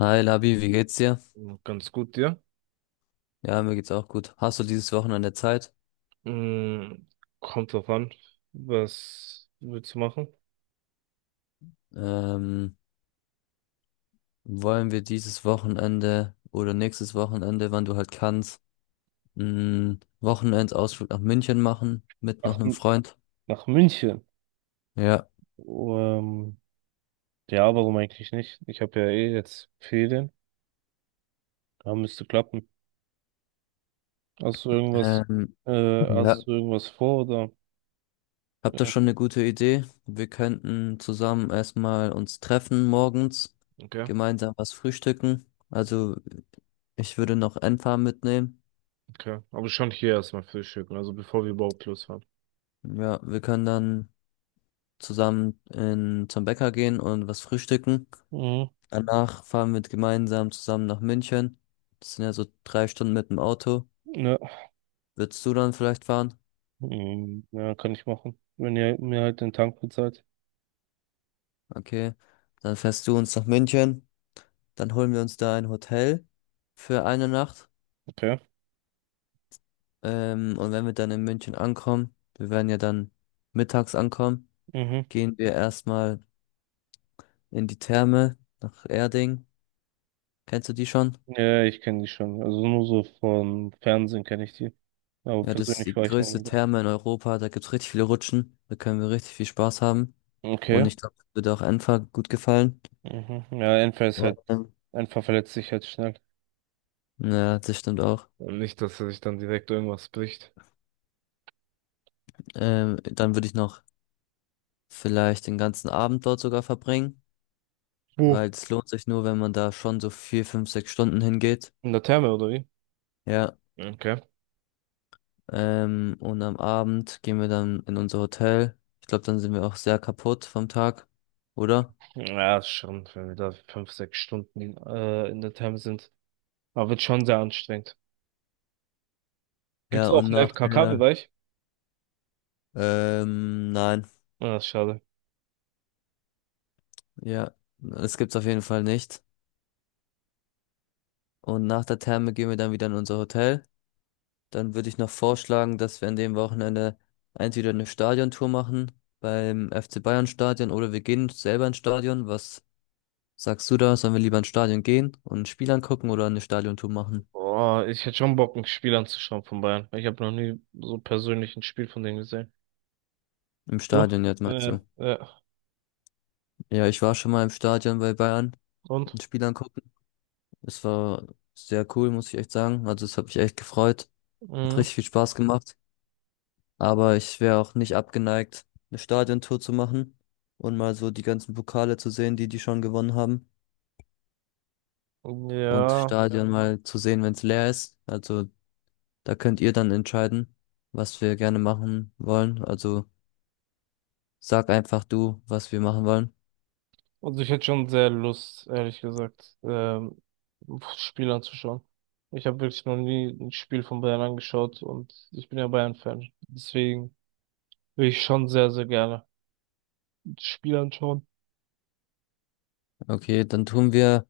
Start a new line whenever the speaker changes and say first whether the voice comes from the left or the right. left: Hi Labi, wie geht's dir?
right: Ganz gut, dir.
left: Ja, mir geht's auch gut. Hast du dieses Wochenende Zeit?
right: Mm, kommt drauf an, was willst du machen?
left: Ähm, wollen wir dieses Wochenende oder nächstes Wochenende, wann du halt kannst, einen Wochenendausflug nach München machen mit
right: Ach,
left: noch einem Freund?
right: nach München.
left: Ja.
right: Ähm, ja, warum eigentlich nicht? Ich habe ja eh jetzt Ferien. Da müsste klappen. Hast du irgendwas,
left: Ähm,
right: äh,
left: ja.
right: hast du irgendwas vor oder?
left: Habt ihr schon eine gute Idee? Wir könnten zusammen erstmal uns treffen morgens,
right: Okay,
left: gemeinsam was frühstücken. Also ich würde noch Enfa mitnehmen.
right: okay. Aber schon hier erstmal frühstücken, also bevor wir überhaupt losfahren.
left: Ja, wir können dann zusammen zum Bäcker gehen und was frühstücken.
right: Mhm.
left: Danach fahren wir gemeinsam zusammen nach München. Das sind ja so 3 Stunden mit dem Auto.
right: Ja.
left: Würdest du dann vielleicht fahren?
right: Mhm. Ja, kann ich machen. Wenn ihr mir halt den Tank bezahlt.
left: Okay. Dann fährst du uns nach München. Dann holen wir uns da ein Hotel für eine Nacht.
right: Okay.
left: Und wenn wir dann in München ankommen, wir werden ja dann mittags ankommen,
right: Mhm.
left: gehen wir erstmal in die Therme nach Erding. Kennst du die schon?
right: Ja, ja, ich kenne die schon. Also nur so vom Fernsehen kenne ich die. Aber
left: Ja, das ist
right: persönlich
left: die
right: war ich noch nie
left: größte
right: da.
left: Therme in Europa. Da gibt's richtig viele Rutschen. Da können wir richtig viel Spaß haben.
right: Okay.
left: Und ich glaube, das wird auch Enfer gut gefallen.
right: Mhm. Ja,
left: Ähm,
right: Enfer verletzt sich halt schnell.
left: Ja, das stimmt auch.
right: Und nicht, dass er sich dann direkt irgendwas bricht.
left: Dann würde ich noch vielleicht den ganzen Abend dort sogar verbringen,
right: Wo?
left: weil es lohnt sich nur, wenn man da schon so 4, 5, 6 Stunden hingeht.
right: In der Therme, oder wie?
left: Ja,
right: Okay.
left: und am Abend gehen wir dann in unser Hotel. Ich glaube, dann sind wir auch sehr kaputt vom Tag, oder?
right: Ja, ist schon, wenn wir da 5, 6 Stunden in der Therme sind. Aber wird schon sehr anstrengend.
left: Ja,
right: Gibt's auch
left: und
right: einen FKK-Bereich?
left: nein.
right: Ja, ist schade.
left: Ja, das gibt's auf jeden Fall nicht. Und nach der Therme gehen wir dann wieder in unser Hotel. Dann würde ich noch vorschlagen, dass wir an dem Wochenende entweder eine Stadiontour machen beim FC Bayern Stadion oder wir gehen selber ins Stadion. Was sagst du da? Sollen wir lieber ins Stadion gehen und ein Spiel angucken oder eine Stadiontour machen?
right: Oh, ich hätte schon Bock, ein Spiel anzuschauen von Bayern. Ich habe noch nie so persönlich ein Spiel von denen gesehen.
left: Im
right: Du?
left: Stadion jetzt meinst
right: Ja,
left: du?
right: ja.
left: Ja, ich war schon mal im Stadion bei Bayern,
right: Und?
left: ein Spiel angucken. Es war sehr cool, muss ich echt sagen. Also es hat mich echt gefreut. Hat
right: Mhm.
left: richtig viel Spaß gemacht. Aber ich wäre auch nicht abgeneigt, eine Stadiontour zu machen und mal so die ganzen Pokale zu sehen, die die schon gewonnen haben und
right: Ja,
left: Stadion, ja, mal zu sehen, wenn es leer ist. Also da könnt ihr dann entscheiden, was wir gerne machen wollen. Also sag einfach du, was wir machen wollen.
right: also ich hätte schon sehr Lust, ehrlich gesagt, Spiel anzuschauen. Ich habe wirklich noch nie ein Spiel von Bayern angeschaut und ich bin ja Bayern-Fan. Deswegen will ich schon sehr, sehr gerne das Spiel anschauen.
left: Okay, dann tun wir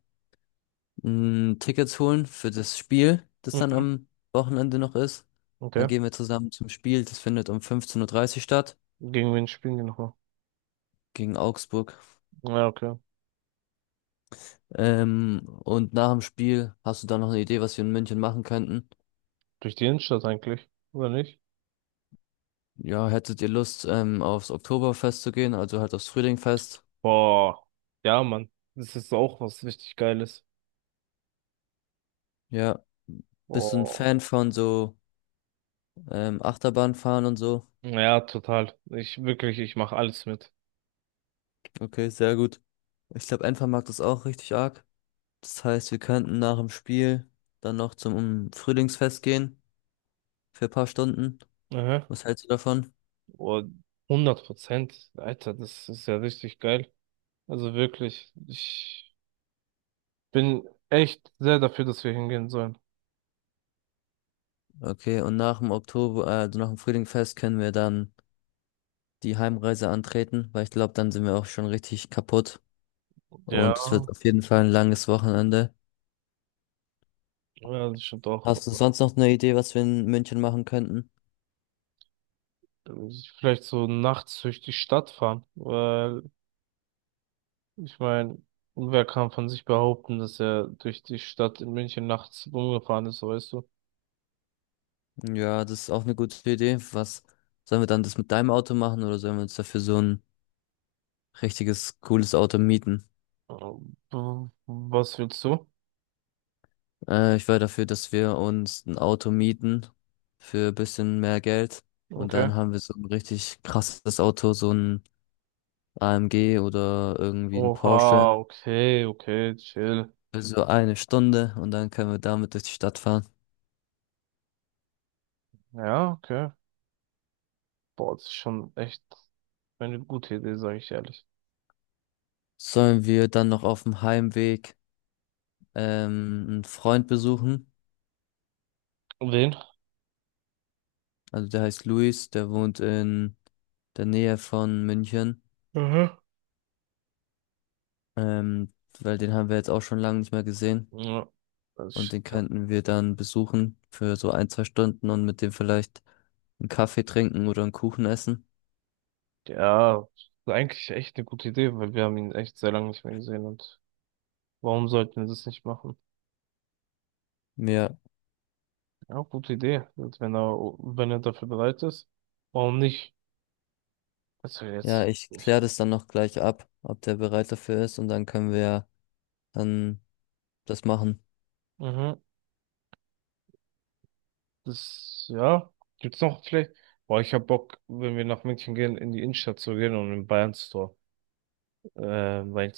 left: Tickets holen für das Spiel, das dann
right: Mhm.
left: am Wochenende noch ist. Dann
right: Okay.
left: gehen wir zusammen zum Spiel. Das findet um 15:30 Uhr dreißig statt
right: Gegen wen spielen die nochmal?
left: gegen Augsburg.
right: Ja, okay.
left: Und nach dem Spiel hast du da noch eine Idee, was wir in München machen könnten?
right: Durch die Innenstadt eigentlich, oder nicht?
left: Ja, hättet ihr Lust, aufs Oktoberfest zu gehen, also halt aufs Frühlingfest?
right: Boah. Ja, Mann. Das ist auch was richtig Geiles.
left: Ja. Bist du ein
right: Boah.
left: Fan von so Achterbahnfahren und so?
right: Ja, total. Ich mache alles mit.
left: Okay, sehr gut. Ich glaube, Enfer mag das auch richtig arg. Das heißt, wir könnten nach dem Spiel dann noch zum Frühlingsfest gehen für ein paar Stunden.
right: Mhm.
left: Was hältst du davon?
right: Oh, 100%. Alter, das ist ja richtig geil. Also wirklich, ich bin echt sehr dafür, dass wir hingehen sollen.
left: Okay, und also nach dem Frühlingsfest können wir dann die Heimreise antreten, weil ich glaube, dann sind wir auch schon richtig kaputt
right: Ja,
left: und es wird auf jeden Fall ein langes Wochenende.
right: ja, das stimmt auch.
left: Hast du sonst noch eine Idee, was wir in München machen könnten?
right: Vielleicht so nachts durch die Stadt fahren, weil ich meine, wer kann von sich behaupten, dass er durch die Stadt in München nachts rumgefahren ist, weißt du?
left: Ja, das ist auch eine gute Idee. Was sollen wir dann das mit deinem Auto machen oder sollen wir uns dafür so ein richtiges cooles Auto mieten?
right: Was willst du?
left: Ich wäre dafür, dass wir uns ein Auto mieten für ein bisschen mehr Geld und
right: Okay.
left: dann haben wir so ein richtig krasses Auto, so ein AMG oder irgendwie ein Porsche
right: Oha, okay, okay, chill.
left: für so eine Stunde und dann können wir damit durch die Stadt fahren.
right: Ja, okay. Boah, das ist schon echt eine gute Idee, sage ich ehrlich.
left: Sollen wir dann noch auf dem Heimweg einen Freund besuchen?
right: Und den?
left: Also der heißt Luis, der wohnt in der Nähe von München.
right: Aha.
left: Ähm, weil den haben wir jetzt auch schon lange nicht mehr gesehen.
right: Ja,
left: Und den
right: ja.
left: könnten wir dann besuchen für so ein, 2 Stunden und mit dem vielleicht einen Kaffee trinken oder einen Kuchen essen.
right: Ja, eigentlich echt eine gute Idee, weil wir haben ihn echt sehr lange nicht mehr gesehen und warum sollten wir das nicht machen?
left: Ja.
right: Ja, gute Idee. Und wenn er dafür bereit ist, warum nicht? Also
left: Ja,
right: jetzt.
left: ich kläre das dann noch gleich ab, ob der bereit dafür ist und dann können wir ja dann das machen.
right: Mhm. Das, ja. Gibt's noch vielleicht? Boah, ich hab Bock, wenn wir nach München gehen, in die Innenstadt zu gehen und im Bayern Store Wein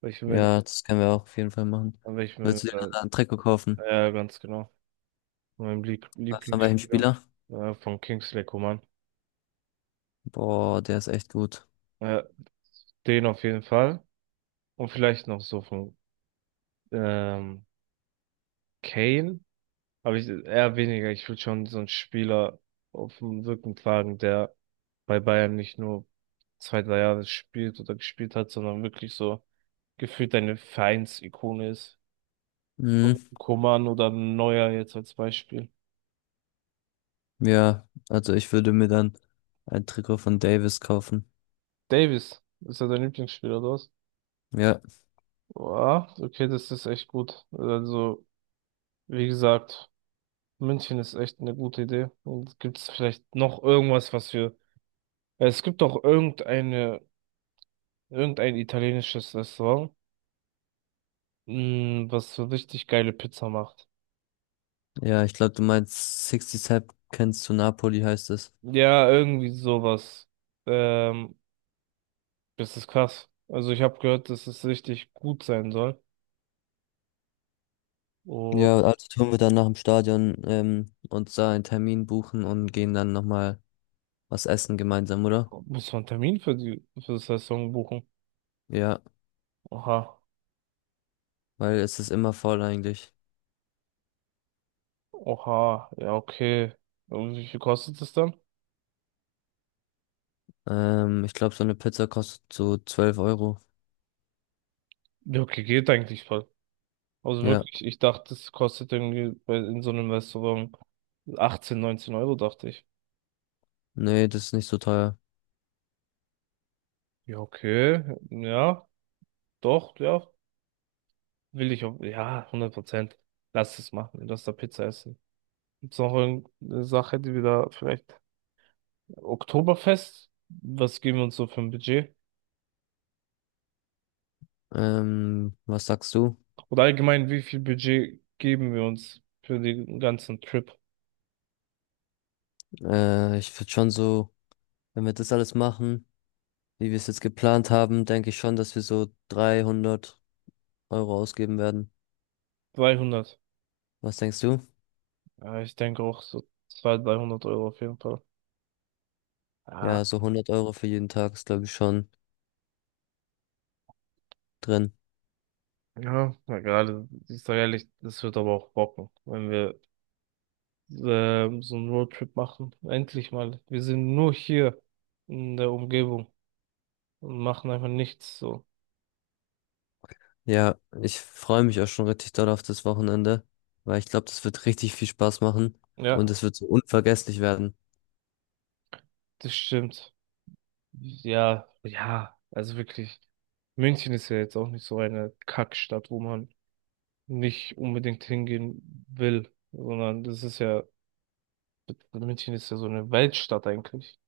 right: weil ich will mir da,
left: Ja, das können wir auch auf jeden Fall machen.
right: weil ich mir
left: Willst du dir dann einen Trikot kaufen?
right: ja, ganz genau. Mein
left: Was von welchem
right: Lieblingsspieler,
left: Spieler?
right: von Kingsley Coman.
left: Boah, der ist echt gut.
right: Äh, den auf jeden Fall. Und vielleicht noch so von ähm, Kane. Aber ich, eher weniger. Ich will schon so einen Spieler auf dem Rücken tragen, der bei Bayern nicht nur 2, 3 Jahre spielt oder gespielt hat, sondern wirklich so gefühlt eine Vereinsikone ist.
left: Mhm,
right: Coman oder Neuer jetzt als Beispiel.
left: ja, also ich würde mir dann ein Trikot von Davis kaufen.
right: Davis, ist er dein Lieblingsspieler, oder was?
left: Ja,
right: Ja, okay, das ist echt gut. Also. Wie gesagt, München ist echt eine gute Idee. Und gibt es vielleicht noch irgendwas, was wir. Es gibt doch irgendein italienisches Restaurant, was so richtig geile Pizza macht.
left: ja, ich glaube, du meinst 60 Sepp kennst du Napoli, heißt es.
right: Ja, irgendwie sowas. Ähm, das ist krass. Also ich habe gehört, dass es richtig gut sein soll. Und
left: Ja, also tun wir dann nach dem Stadion uns da einen Termin buchen und gehen dann nochmal was essen gemeinsam, oder?
right: muss man einen Termin für das Restaurant buchen?
left: Ja,
right: Oha.
left: weil es ist immer voll eigentlich.
right: Oha. Ja, okay. Und wie viel kostet es dann?
left: Ich glaube, so eine Pizza kostet so 12 Euro.
right: Ja, okay, geht eigentlich voll. Also
left: Ja.
right: wirklich, ich dachte, es kostet irgendwie in so einem Restaurant 18, 19 Euro, dachte ich.
left: Nee, das ist nicht so teuer.
right: Ja, okay, ja, doch, ja, will ich auch, ja, 100%. Lass es machen, lass da Pizza essen. Gibt's noch irgendeine Sache, die wir da vielleicht, Oktoberfest, was geben wir uns so für ein Budget?
left: Was sagst du?
right: Oder allgemein, wie viel Budget geben wir uns für den ganzen Trip?
left: Ich würde schon so, wenn wir das alles machen, wie wir es jetzt geplant haben, denke ich schon, dass wir so 300 € ausgeben werden.
right: 300.
left: Was denkst du?
right: Ja, ich denke auch so 200, 300 Euro auf jeden Fall. Ja.
left: Ja, so 100 € für jeden Tag ist, glaube ich, schon drin.
right: Ja, na gerade, ich sage ehrlich, das wird aber auch bocken, wenn wir so einen Roadtrip machen. Endlich mal. Wir sind nur hier in der Umgebung und machen einfach nichts so.
left: Ja, ich freue mich auch schon richtig doll auf das Wochenende, weil ich glaube, das wird richtig viel Spaß machen und
right: Ja,
left: es wird so unvergesslich werden.
right: das stimmt. Ja, ja, also wirklich. München ist ja jetzt auch nicht so eine Kackstadt, wo man nicht unbedingt hingehen will, sondern das ist ja, München ist ja so eine Weltstadt eigentlich.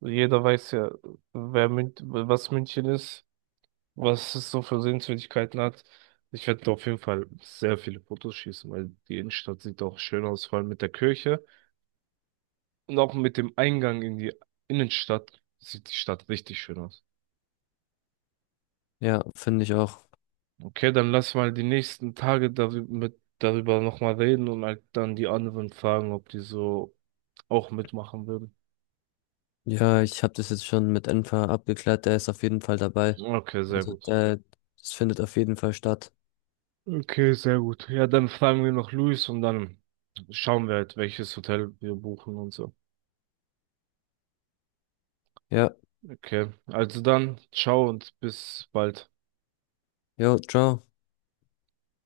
right: Jeder weiß ja, wer Mün was München ist. Was es so für Sehenswürdigkeiten hat. Ich werde auf jeden Fall sehr viele Fotos schießen, weil die Innenstadt sieht auch schön aus, vor allem mit der Kirche. Und auch mit dem Eingang in die Innenstadt sieht die Stadt richtig schön aus.
left: Ja, finde ich auch.
right: Okay, dann lass mal die nächsten Tage darüber, darüber nochmal reden und halt dann die anderen fragen, ob die so auch mitmachen würden.
left: Ja, ich habe das jetzt schon mit Enfer abgeklärt, der ist auf jeden Fall dabei.
right: Okay, sehr
left: Also
right: gut.
left: der, das findet auf jeden Fall statt.
right: Okay, sehr gut. Ja, dann fragen wir noch Luis und dann schauen wir halt, welches Hotel wir buchen und so.
left: Ja,
right: Okay, also dann, ciao und bis bald.
left: jo, ciao.